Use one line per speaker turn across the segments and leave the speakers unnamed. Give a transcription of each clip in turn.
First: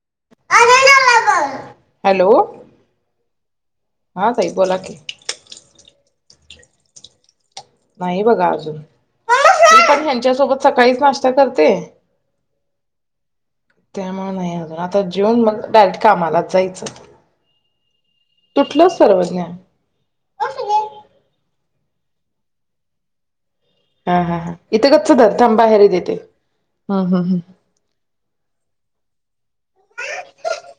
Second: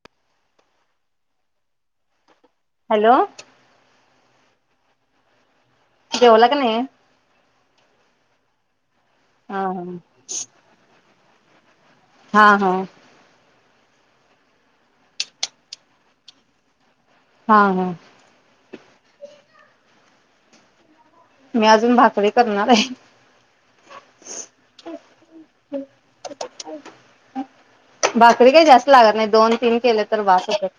[unintelligible]
Hello
हा ताई बोला की?
जेवला का नाही?
नाही बघा अजून
हा
मी पण ह्यांच्यासोबत सकाळीच नाशत.... ते करते....
हा हा
त्यामुळेग नाही अजून आता जेऊन मग डायरेक्ट कामाला जायचं...
हा हा
कसं [unintelligible]
मी अजून भाकरी करणारये
हा हा ह इथं गच्च धर थांब बाहेर देते हम् हम् ह्...
भाकरी काही लागत जास्त नाही दोन.. तीन केले तर बास होतात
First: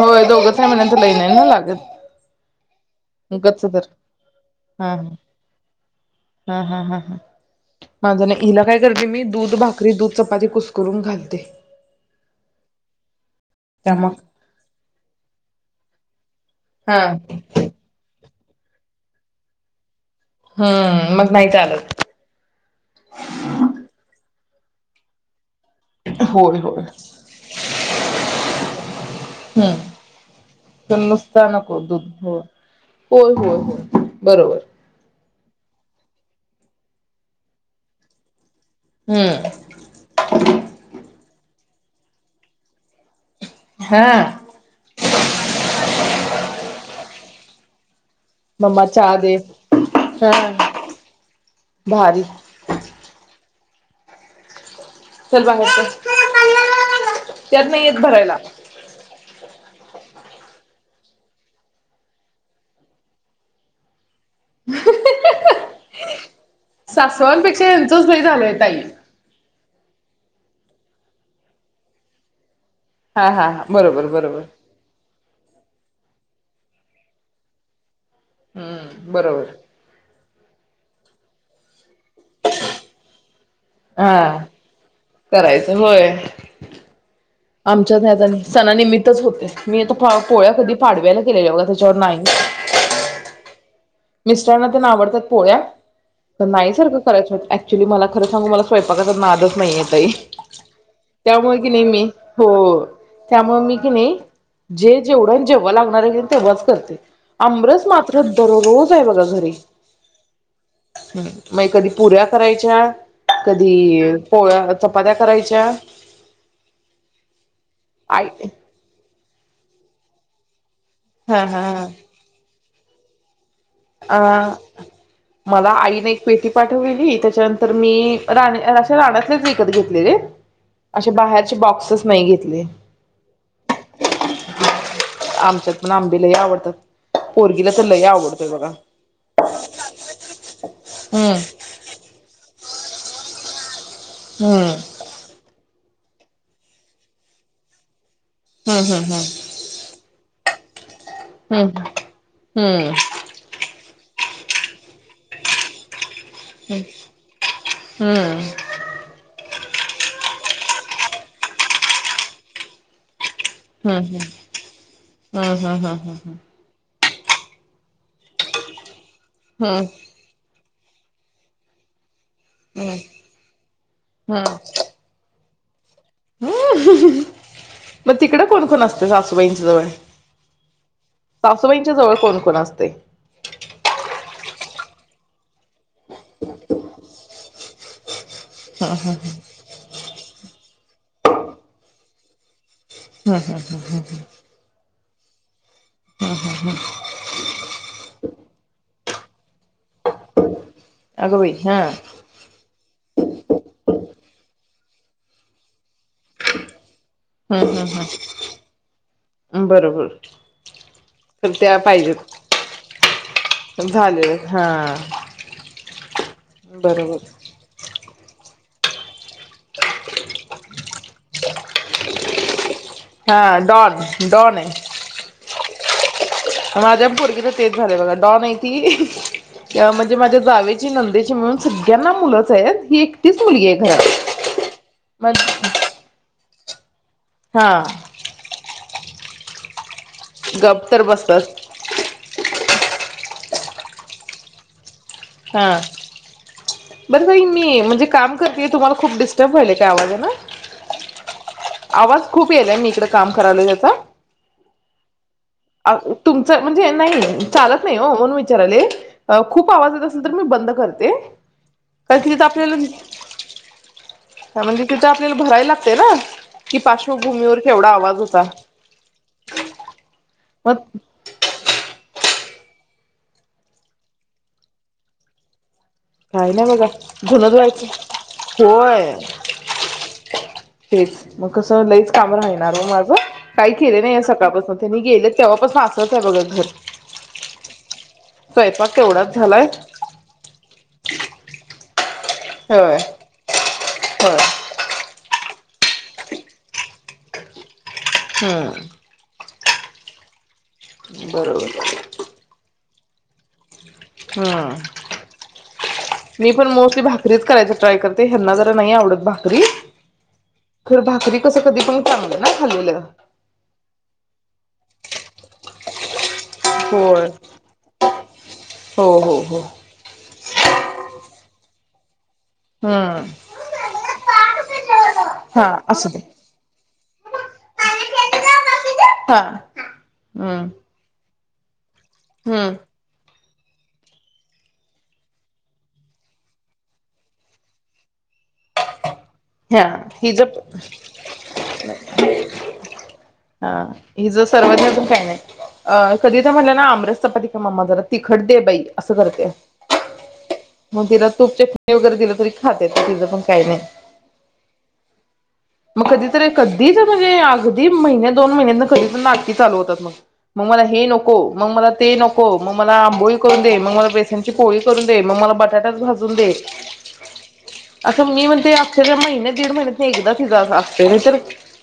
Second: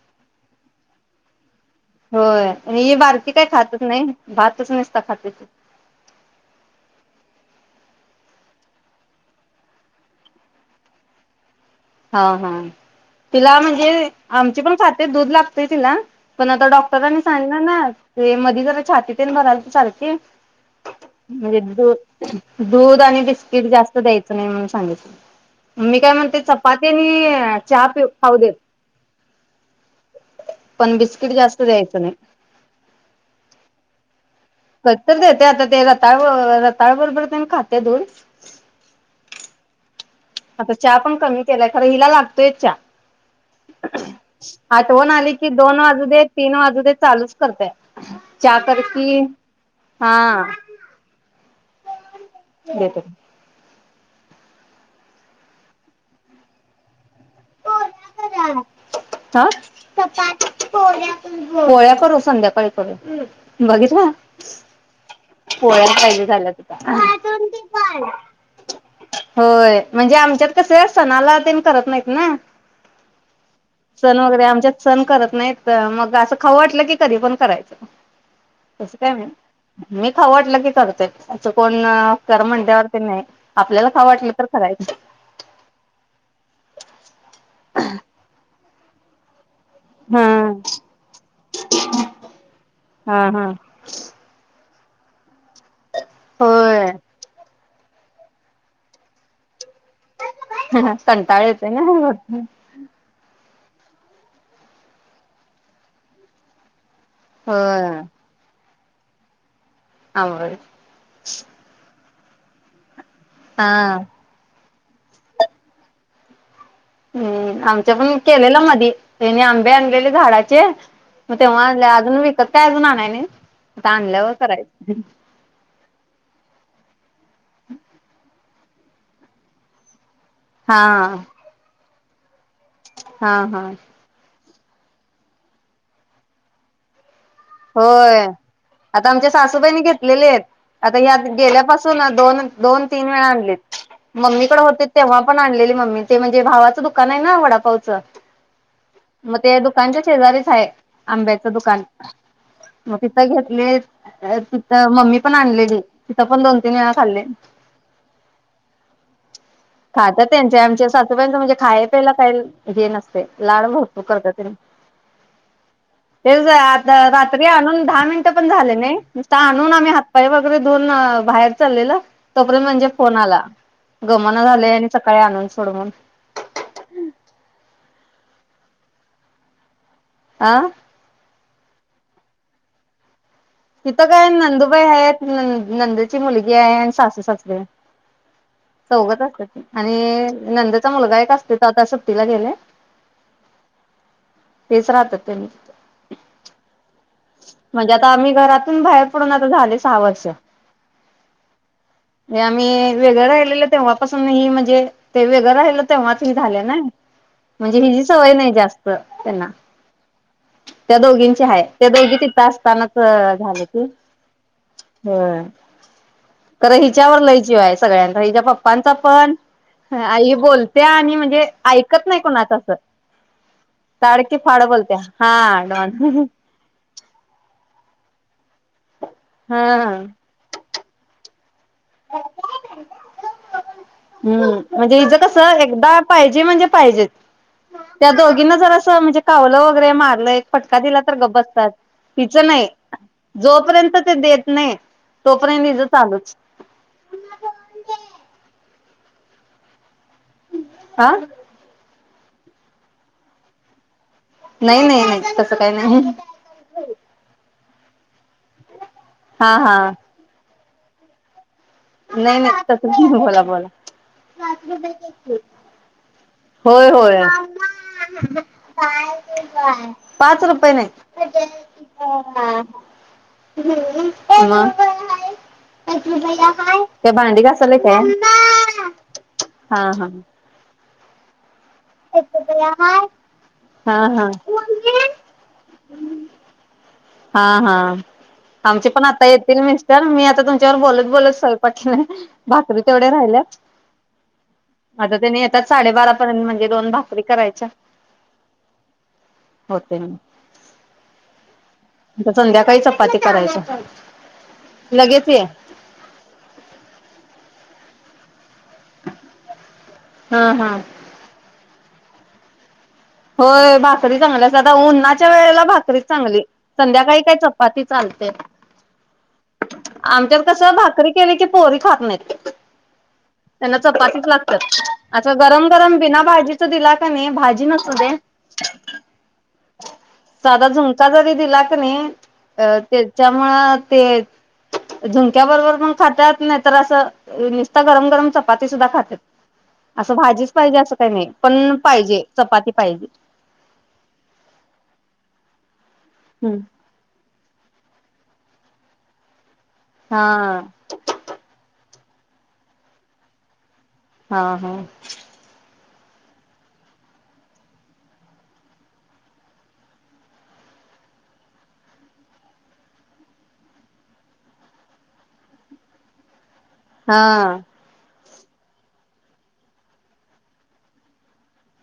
होय दोघंच हाय म्हणल्यावर लई नाही लाग
होय आणि ही बारकी काय खातच
धर
नाही भातच
हा
नुसता खाती....
हा हा ह ह माझं नाही हिला काय करते मी दूध भाकरी दूध चपाती कुसकरून घालते...
हा हा तिला
त्या
म्हणजे
मग
आमची पण खाते दूध लागतय तिला.... पण आता
हा
डॉक्टरांनी सांगलं ना.... ते मध्येी जरा छातीतेन भरालती सारखी...
हम्म मग नाही
म्हणजे दू
चालत
दूध आणि बिस्किट जास्त द्यायच.... नाही म्हणून सांगितल मी काय म्हणते
होय
चप...
होय
चपाती आणि चहा पि खाऊ देत
हम्म
पण बिस्किट
नुसता
जास्त
नको
द्यायच
दूध
नाही..
हो होय होय होय बरोबर
कधतरी देत ते आता ते रताळ रताळ बरोबर पन खातिय धून.............
हूं
आता चहा पण कमी.. केलाय खर हिला लागतोयच च्या
हा
आठवण आली की दोन वाजू दे तीन वाजू दे चालूच करतेय.... च्या कर
मम्मा चहा
की.....
दे
हा
भारीच
हे धर...
चल बाहेर चाल त्यात नाहीयत.....
हा पोळ्या करू संध्याकाळी करू बघितल पोळ्या पाहिजे झाल्यात...
सासवांपेक्षा यांचच लई झालय ताई...
होय म्हणजे आमच्यात कस सणाला तेन करत नाहीत ना...
हा हा हा बरोबर
सण
बरोबर
वगैरे आमच्यात सण करत नाहीत मग असं... खावं वाटलं की कधी पण करायचं... तसं
हम्म
काय नाही
बरोबर
मी खाऊ वाटलं की करतय असं कोणं सर म्हणल्यावरती नाही आपल्याला खाऊ वाटलं तर
हा
करायचं
करायचं होय आमच्यात सणा निमित्त च होते मी आता पा
हा
पोळ्या कधी पाडव्याला केलेल्या बघा त्याच्यावर नाही.
हा हा.
मिस्टरांना ते आवडतात पोळ्या नाही
होय
सारखं करायचं होत [unintelligible] ऍक्च्युली मला खरं सांगु मला स्वयंपाकाचा नादच नाही आहेत.
कंटाळ
त्यामुळे
येतोय
की
ना
नाही मी हो हो त्यामुळे मी की नाही जे जेवढं जेवण लागणार आहे तेव्हाच करते आमरस
होय
मात्र दररोज नई बघा घरी
आमरस
मग कधी पुऱ्या करायच्यात कधी पोळया चपात्या करायच्या
हूं आमच्या पण
आई
केलेलं मधी त्यानी आंबे आणलेले झाडांचे म
हा
तेव्हा
हा
आणल्या अजून विकत काय अजून आणय नाही आता
अ
आणल्यावर करायचं
मला आईने एक पेटी पाठवलेली त्याच्यानंतर मी राणी [unintelligible] कधी घेतलेले
हा
आशे बाहेरचे बॉक्सेस नाही घेत
हा हा
आमच्यात पण आंबे लाय आवडतात पोरगीला तर लय
होय
आवड
आता आमच्या सासूबाईनी घेतलेले आहेत आता यात
हम्म
गेल्यापासून दोन दोन तीन वेळ आणलेत मम्मीकडे
हम्म
होते तेव्हा पण आणलेली मम्मी ते म्हणजे भावाचं दुकान आहे ना वडापावचं
हम्म
मग ते दुकानच्या शेजारी हाय आंब्याचं
हम्म
दुकान
हम्म
म तिथ घेतले अ तिथं मम्मी पण आणलेली तिथं पण दोन तीन वेळा खाल्लयं.
हम्म
खात्यात त्यांचे आमच्या सासूबाईंचं म्हणजे खायाय पियायला काय हे नसतं. ते लाड
हम्म
भरपूर
हम्म
करत्यात तेनी
हम्म हम्म हम्म हम्म
तेच डाळभात तरी आणून दहा मिन पण झाले नाही नुसता आणून
हम्म
आम्ही हातपाय वगैरे धुऊन बाहेर चाललेलो. तोपर्यंत म्हणजे
हम्म
फोन आला गमना झालयं आणि सकाळी आणून सो सोडवून
[unintelligible] मग तिकडं कोणकोण असतं सासूबाईंच्या जवळ?
आह
सासूबाईंच्या जवळ कोण कोण असतंय?
होय हायत नणंद नंद ची मुलगी हाय आणि सास सासरे द्या. चौघचं असत्यात की आणि नंदचा मुलगा एक असतोय तो आता सुट्टीला गेलाय
हां हां हां हां हां.
तेच राहतात त्यांनी तिथं
हां हां हां.
म्हणजे आता आम्ही घरातून बाहेर पडून आता झाले सहा वर्ष.
अगं बाई हा
हे आम्ही वेगळं राही ठरवलेलं तेंव्हापासून नाहीये म्हणजे ते वेगळं राहिलेलो तेंव्हाच हे झालयं ना. म्हणजे
हम्म
हिजी सवय नाही जास्त त्यांना
हम्म बरोबर तर
त्या दोघींची हाय. त्या दोघी तिथ असतानाच झालं ते
झाले हा
होय खरं
बरोबर
हिच्यावर लय जीव हाय सगळ्यांचा हिच्या पप्पा पप्पांचा पण आई बोल त्या आणि म्हणजे ऐकत नाहीत. पुन्हा तसं
हां डॉन डॉनय.
हा डॉन हां हां
माझ्या पोरगीच तेच झालंय बघा डॉन हाय ती [inaudible]
हा
म्हणजे माझ्या जावेची नंदेची मिळून सगळ्यांना मुलंच आहेत ही एकटच मुलगी आहे
हम्म
घरात
म्हणजे हिचं
म
कसं एकदा म्हणजे पाहिजे त्या दोघींना जरा स म्हणजे कावलं वगैरे मार तिला एक फटका दिला तर गप बसतात हीच नाही जोपर्यंत ते देत नाही तोपर्यंत
हा.
इज चालूच
बरं बाई मी म्हणजे काम करते तुमला खुप डिटर्ब व्हायल का आवाजान?
[unintelligible] आ
आवाज खूप यायला मी इकडे काम करायलो याचा
नाही नाही नाही [unintelligible]
अ तुमचं म्हणजे नाही चालत नाही हो म्हणून विचाराले
हा
खूप
हा
आवाज येत असेल तर मी बंद करते कारण की
नाही
तिथं
नाही
आपल्याला
तस बोला बोला
म्हणजे तिथं आपल्याला भरायला लागतय ना. कि
होय होय
पार्श्वभूमीवर केवढा आवाज होता
पाच रुपये
मग
नाही [unintelligible] हा [unintelligible] मग पाच रुपये द्या
हे बघा धून धुयायच होय..
हा हा
तेच मग कसं लईच काम राहणार ओ माझ काही
हा
केले नाही
हा
सकाळपासून तेनी गेले तेव्हापासून असच आहे बघ घर
हा हा आमचे
स्वयंपाक
पण आता
तेवढाच
येतील
झालाय
मिस्टर मी आता तुमच्यावर बोलत बोलत स [inaudible] भाकरी
होय
तेवढ्या राहिल्यात
होय
आता त्यानी य येतात साडेबारापर्यंत म्हणजे दोन भाकरी करायच्या
[inaudible] हम्म
होते ना
बरोबर [inaudible]
आ संध्याकाळी चपाती करायच
हम्म मी पण मोस्टली भाकरीच करायच ट्राय करते ह्यांना जरा जास्त नाही आवडत भाकरी
हा हा
खर भाकरी कस कधी? पण चांगल नाय खालेलं
होय. भाकरी चांगली आता उन्हानाच्या वेळेला भाकरीच चांगली संध्याकाळी
होय
काय चपाती चालते
हो हो हो
आमच्यात कस भाक भाकरी केले की पोरी खात नाहीत
हम्म
त्यांना चपातीच लागतात आता गरम
हा
गरम
असू दे
बिना भाजीच दिल कनीभाजी
हा
[unintelligible] साधा
हम्म
झुणका जरी दिला [unintelligible] अ
हम्म
त्याच्या त्यामुळं ते झुणक्या बरोबर पण खातात नाही तर असं नुसता गरम गरम चपाती सुद्धा खातात
हा
असं
हिज
भाजीच पाहिजे असं काही नाही पण पाहिजे चपाती पाहिजे
हा हिज सर्वज्ञ अजून काय नाही अ सगळी जण तर
हम्म
म्हणले ना आमरस चपाती मम्मा जरा तिखट दे बाई असं करते
हा
[inaudible] मग तिला तूप [unintelligible] दिलं तरी खातेे तिचं पण काही नाही
हा हा
मग कधीतरी कधीच म्हणजे अगदी महिन्या दोन महिन्या कधीतर नाटकी चालू होतात मग मला हे नको मग मला ते नको मला आंबोळी करून दे मग मला बेसनची पोळी करून दे मग मला बटाटाच भाजून दे
हां
असं मी म्हणते महिने दीड महिन्यात एकदा तिज अस असतय नाही तर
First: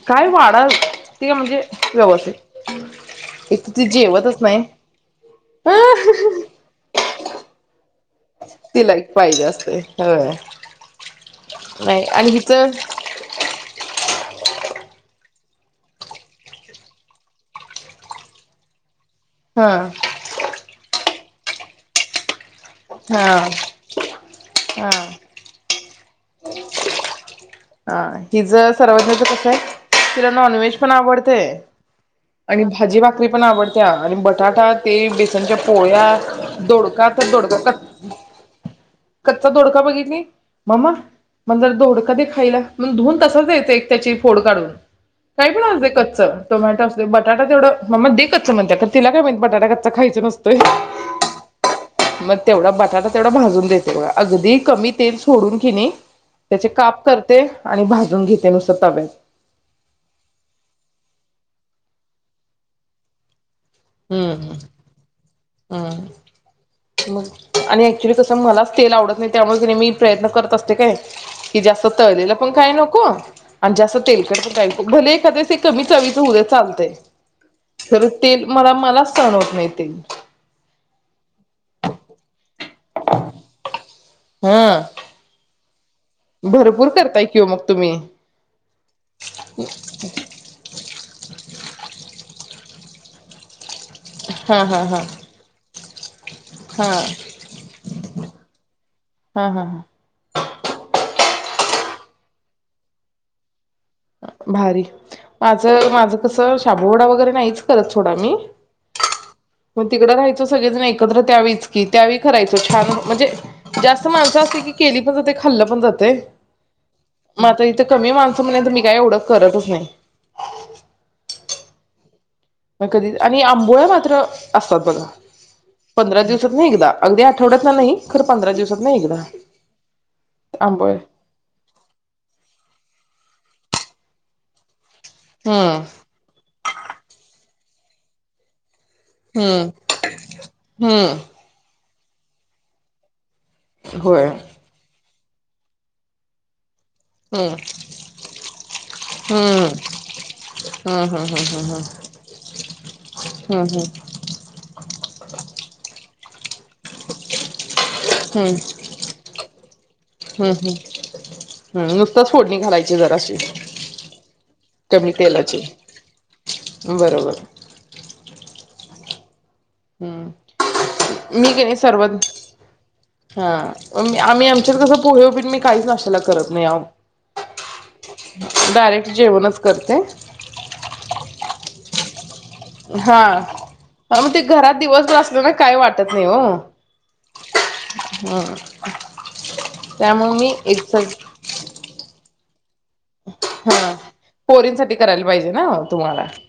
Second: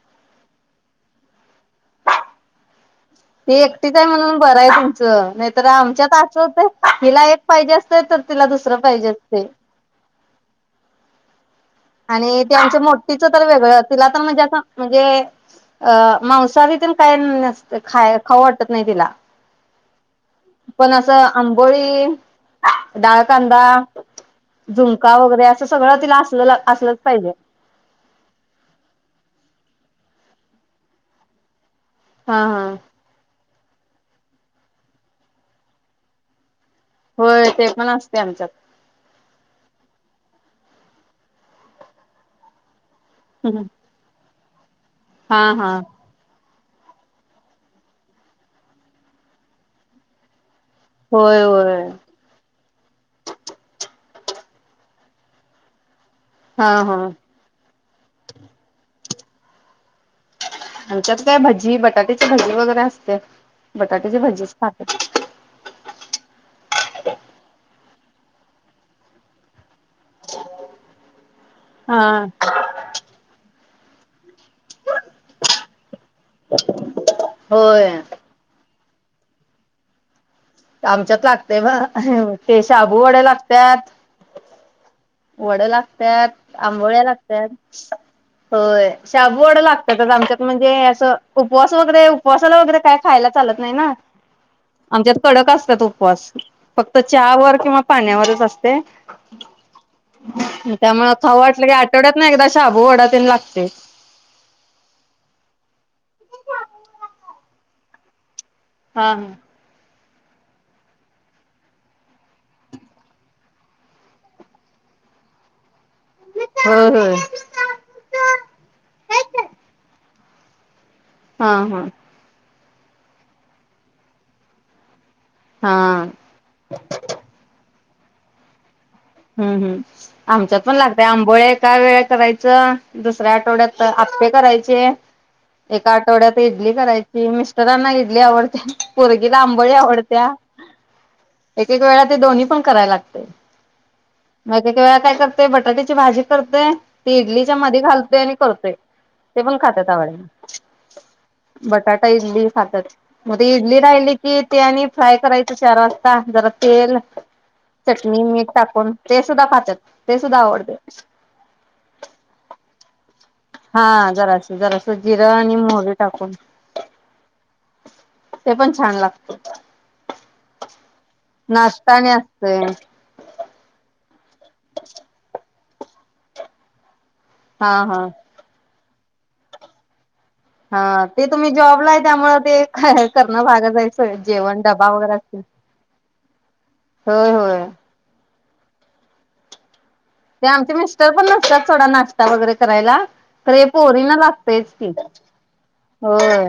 काय वाढा ते म्हणजे व्यवस्थित
ती
एक तर
एकटीच आहे म्हणून
जेवतच
बरं
नाही.
आहे तुमचं नाहीतर आमच्यात असं होत हिला एक पाहिजे असत तर
तिला एक पाहिजे असतय एक तर बरं [inaudible]
आणि ते आमच्या मोठीचं तर वेगळंच तिला तर म्हणजे असं म्हणजे अ मांसाहारी तेन काय न खाय खाऊ वाटत नाही तिला
हा [inaudible]
पण असं आंबोळी
हा
डाळकांदा
हा
झुणका वगैरे असं सगळं तिला अस
हा हीच सर्वज्ञाचं कस आहे तिला नॉनव्हेज पण आवडतय
हा हा
आणि भाजी भाकरी पण आवडते त्या आणि बटाटा ते बेसनच्या पोळ्या दोडका का
होय ते
दोडका क
पण असते आमच्यात.
कच्चा दोडका बघितली ममा माझा दोडका दे खाईला मग धुऊन तसच एक त्याची फोड काढून
हा
काय पण
हा
असू दे कच्च टोमॅटा असते बटाटा तेवढं ममा देे कच्च म्हणते तर तिला काय माहिती बटाटा कच्चा खायचं नसंत
होय होय
मग तेवढा बटाटा तेवढा भाजून देते बघा. अगदी कमी तेल सोडून कणी त्याचे
हा
काप
हा.
करते आणि भाजून घेते नुसत तव्यात.
आमच्यात काय भजी, बटाट्याचे भजी वगैरे असत्यात. बटाट्याचे
हम्म
भजीच खातात.
हम्म. मग आणि ऍक्च्युली तसं मलाच तेल आवडत नाही. त्यामुळे त मी प्रयत्न करत असते काय जास्त
हा.
तळलेल पण काही नको आणि जास्त तेलकट बी काय खूप भले एखाद्या वेळेस ते कमी चवीच होदे चालतय
होय
हो मलाच सहन होत नाही ते.
आमच्यात लागते बा ते शाबू वडे लागत्यात
हा
पडल हा त्यात
भरपूर
आंबोळ्या
करताय कि ओ
लागत्यात.
मग तुम्ही.
होय शाबूवडे लागत्यातच आमच्यात म्हणजे अस उपवास वगैरे उपवासाला वगैरे काय खायला चालत नाही ना.
हा हा हा
त्यात उपवास
हा
फक्त चहा वर किंवा पाण्यावरच असते
हा हा हा.
त्यामुळे खाऊ वाटलं की आ आठवड्यातनं एकदा शाबू वडा तरी लागतय
भारी माझं माझं कसं शाबूवडा वगैरे नाहीच करत सोडा मी
हा हा
तिकडं राहायचो सगळेजण एकत्र त्यावेळीच की त त्यावेळी करायचो छान म्हणजे जास्त माणसं असले की केली पण जाते खाल्लं पण जातं ते
होय होय
मग आता इथ कमी माणस म्हणल्यानंतर मी एवढ करतच नाही.
हा हा
म कधी आणि आंबोळ्या मात्र असतात बघा
हा
पंधरा दिवसात न एकदा अगदी आठवड्यात न नई खरं पंधरा दिवस
हम्म हम्म आमच्यात पण लागतय आंबोळ्या एका वेळ करायचं ह्या आठवड्यात आप्पे करायचे.
हम्म
एका आठवड्यात इडली करायची मिस तरांना इडली आवडते पोरगीला आंबोळी
हम्म
आवडत्या
हम्म
एक एक वेळा दोन्ही पण कराय लागतय.
होय
म एक एक वेळा काय करते. ते बटाट्याची भाजी करतोय. ते इडलीच्या
हम्म
मध्ये घालतोय आणि करतोय ते पण खातात.
हम्म
आवडीने
हम्म हम्म हम्म हम्म
बटाटा इडली खातात. मग ते
हम्म
इडली राहिली की ते आणि फ्राय करायचं चार वाजता. जरा तेल चटणी
हम्म
मीट टाक.
हम्म
पण ते सुद्धा खात्यात ते सुद्धा आवडतय.
हम्म हम्म नुसताच फोडणी घालायची जराशी
हा जरास जरास
कमी
जिरं आणि
तेलाची
मोहरी टाकून
बरोबर
ते पण छान लागत.
हम्म मी का नाही
नाश्ताने असतय
सर्वज्ञा हा आम्ही आमच्यात कस पोहे, उपीट मी काहीच नाश्त्याला करत नाही आओ
हा हा
डायरेक्ट जेवणच करते.
हा ते तुम्ही जॉबला आहे त्यामुळ
हा आओ ते घरात
डबा वगैरे
दिवसभर
असतील
असलं ना काही वाटत नाही ओ [inaudible]
होय होय ते आमचे मिस्टर पण नसतात सोडा नाश् चहा वगैरे करायला पण खरं हे
हा
पोरींना लागतयच की
पोरींसाठी करायला पाहिजे ना तुम्हाला
होय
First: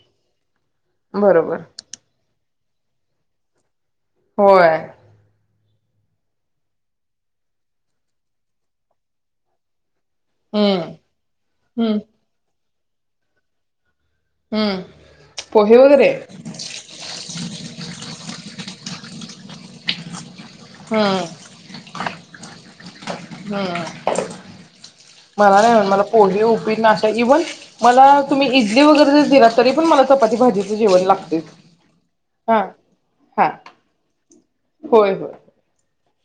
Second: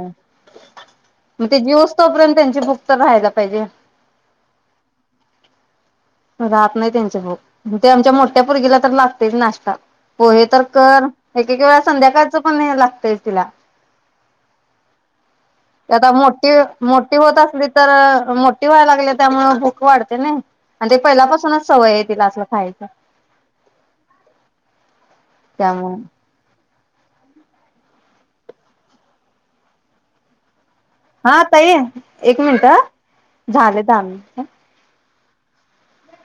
ते
बरोबर
जेवू स्तोपर्यंत तिची भुक तर राहायला पाहिजे.
होय
राहत नाही त्यांचे भाऊ ते आमच्या मोठ्या पोरगीला तर लागतयच नाश्ता पोहे तर
हम्म
कर एक एक वेळा
हम्म
संध्याकाळचं पण याला तेच तीला
हम्म पोहे
ती आता
वगैरे
मोठी मोठी होत असली तर मो मोठी व्हायला लागलिया त्यामुळे भूक वाढतिया न्हव. आणि ते
हम्म
पहिल्यापासूनच सवय आहे तिला असलं खायच.
हम् मला नाही
त्यामुळे
मला पोहे, उपीट नाशा इव्हन मला तुम्ही इजली वगैरे ज दिला तरी पण मला चपाती भाजी
हा ताई एक मिनट
हा
झाले दहा मिनिट
[inaudible]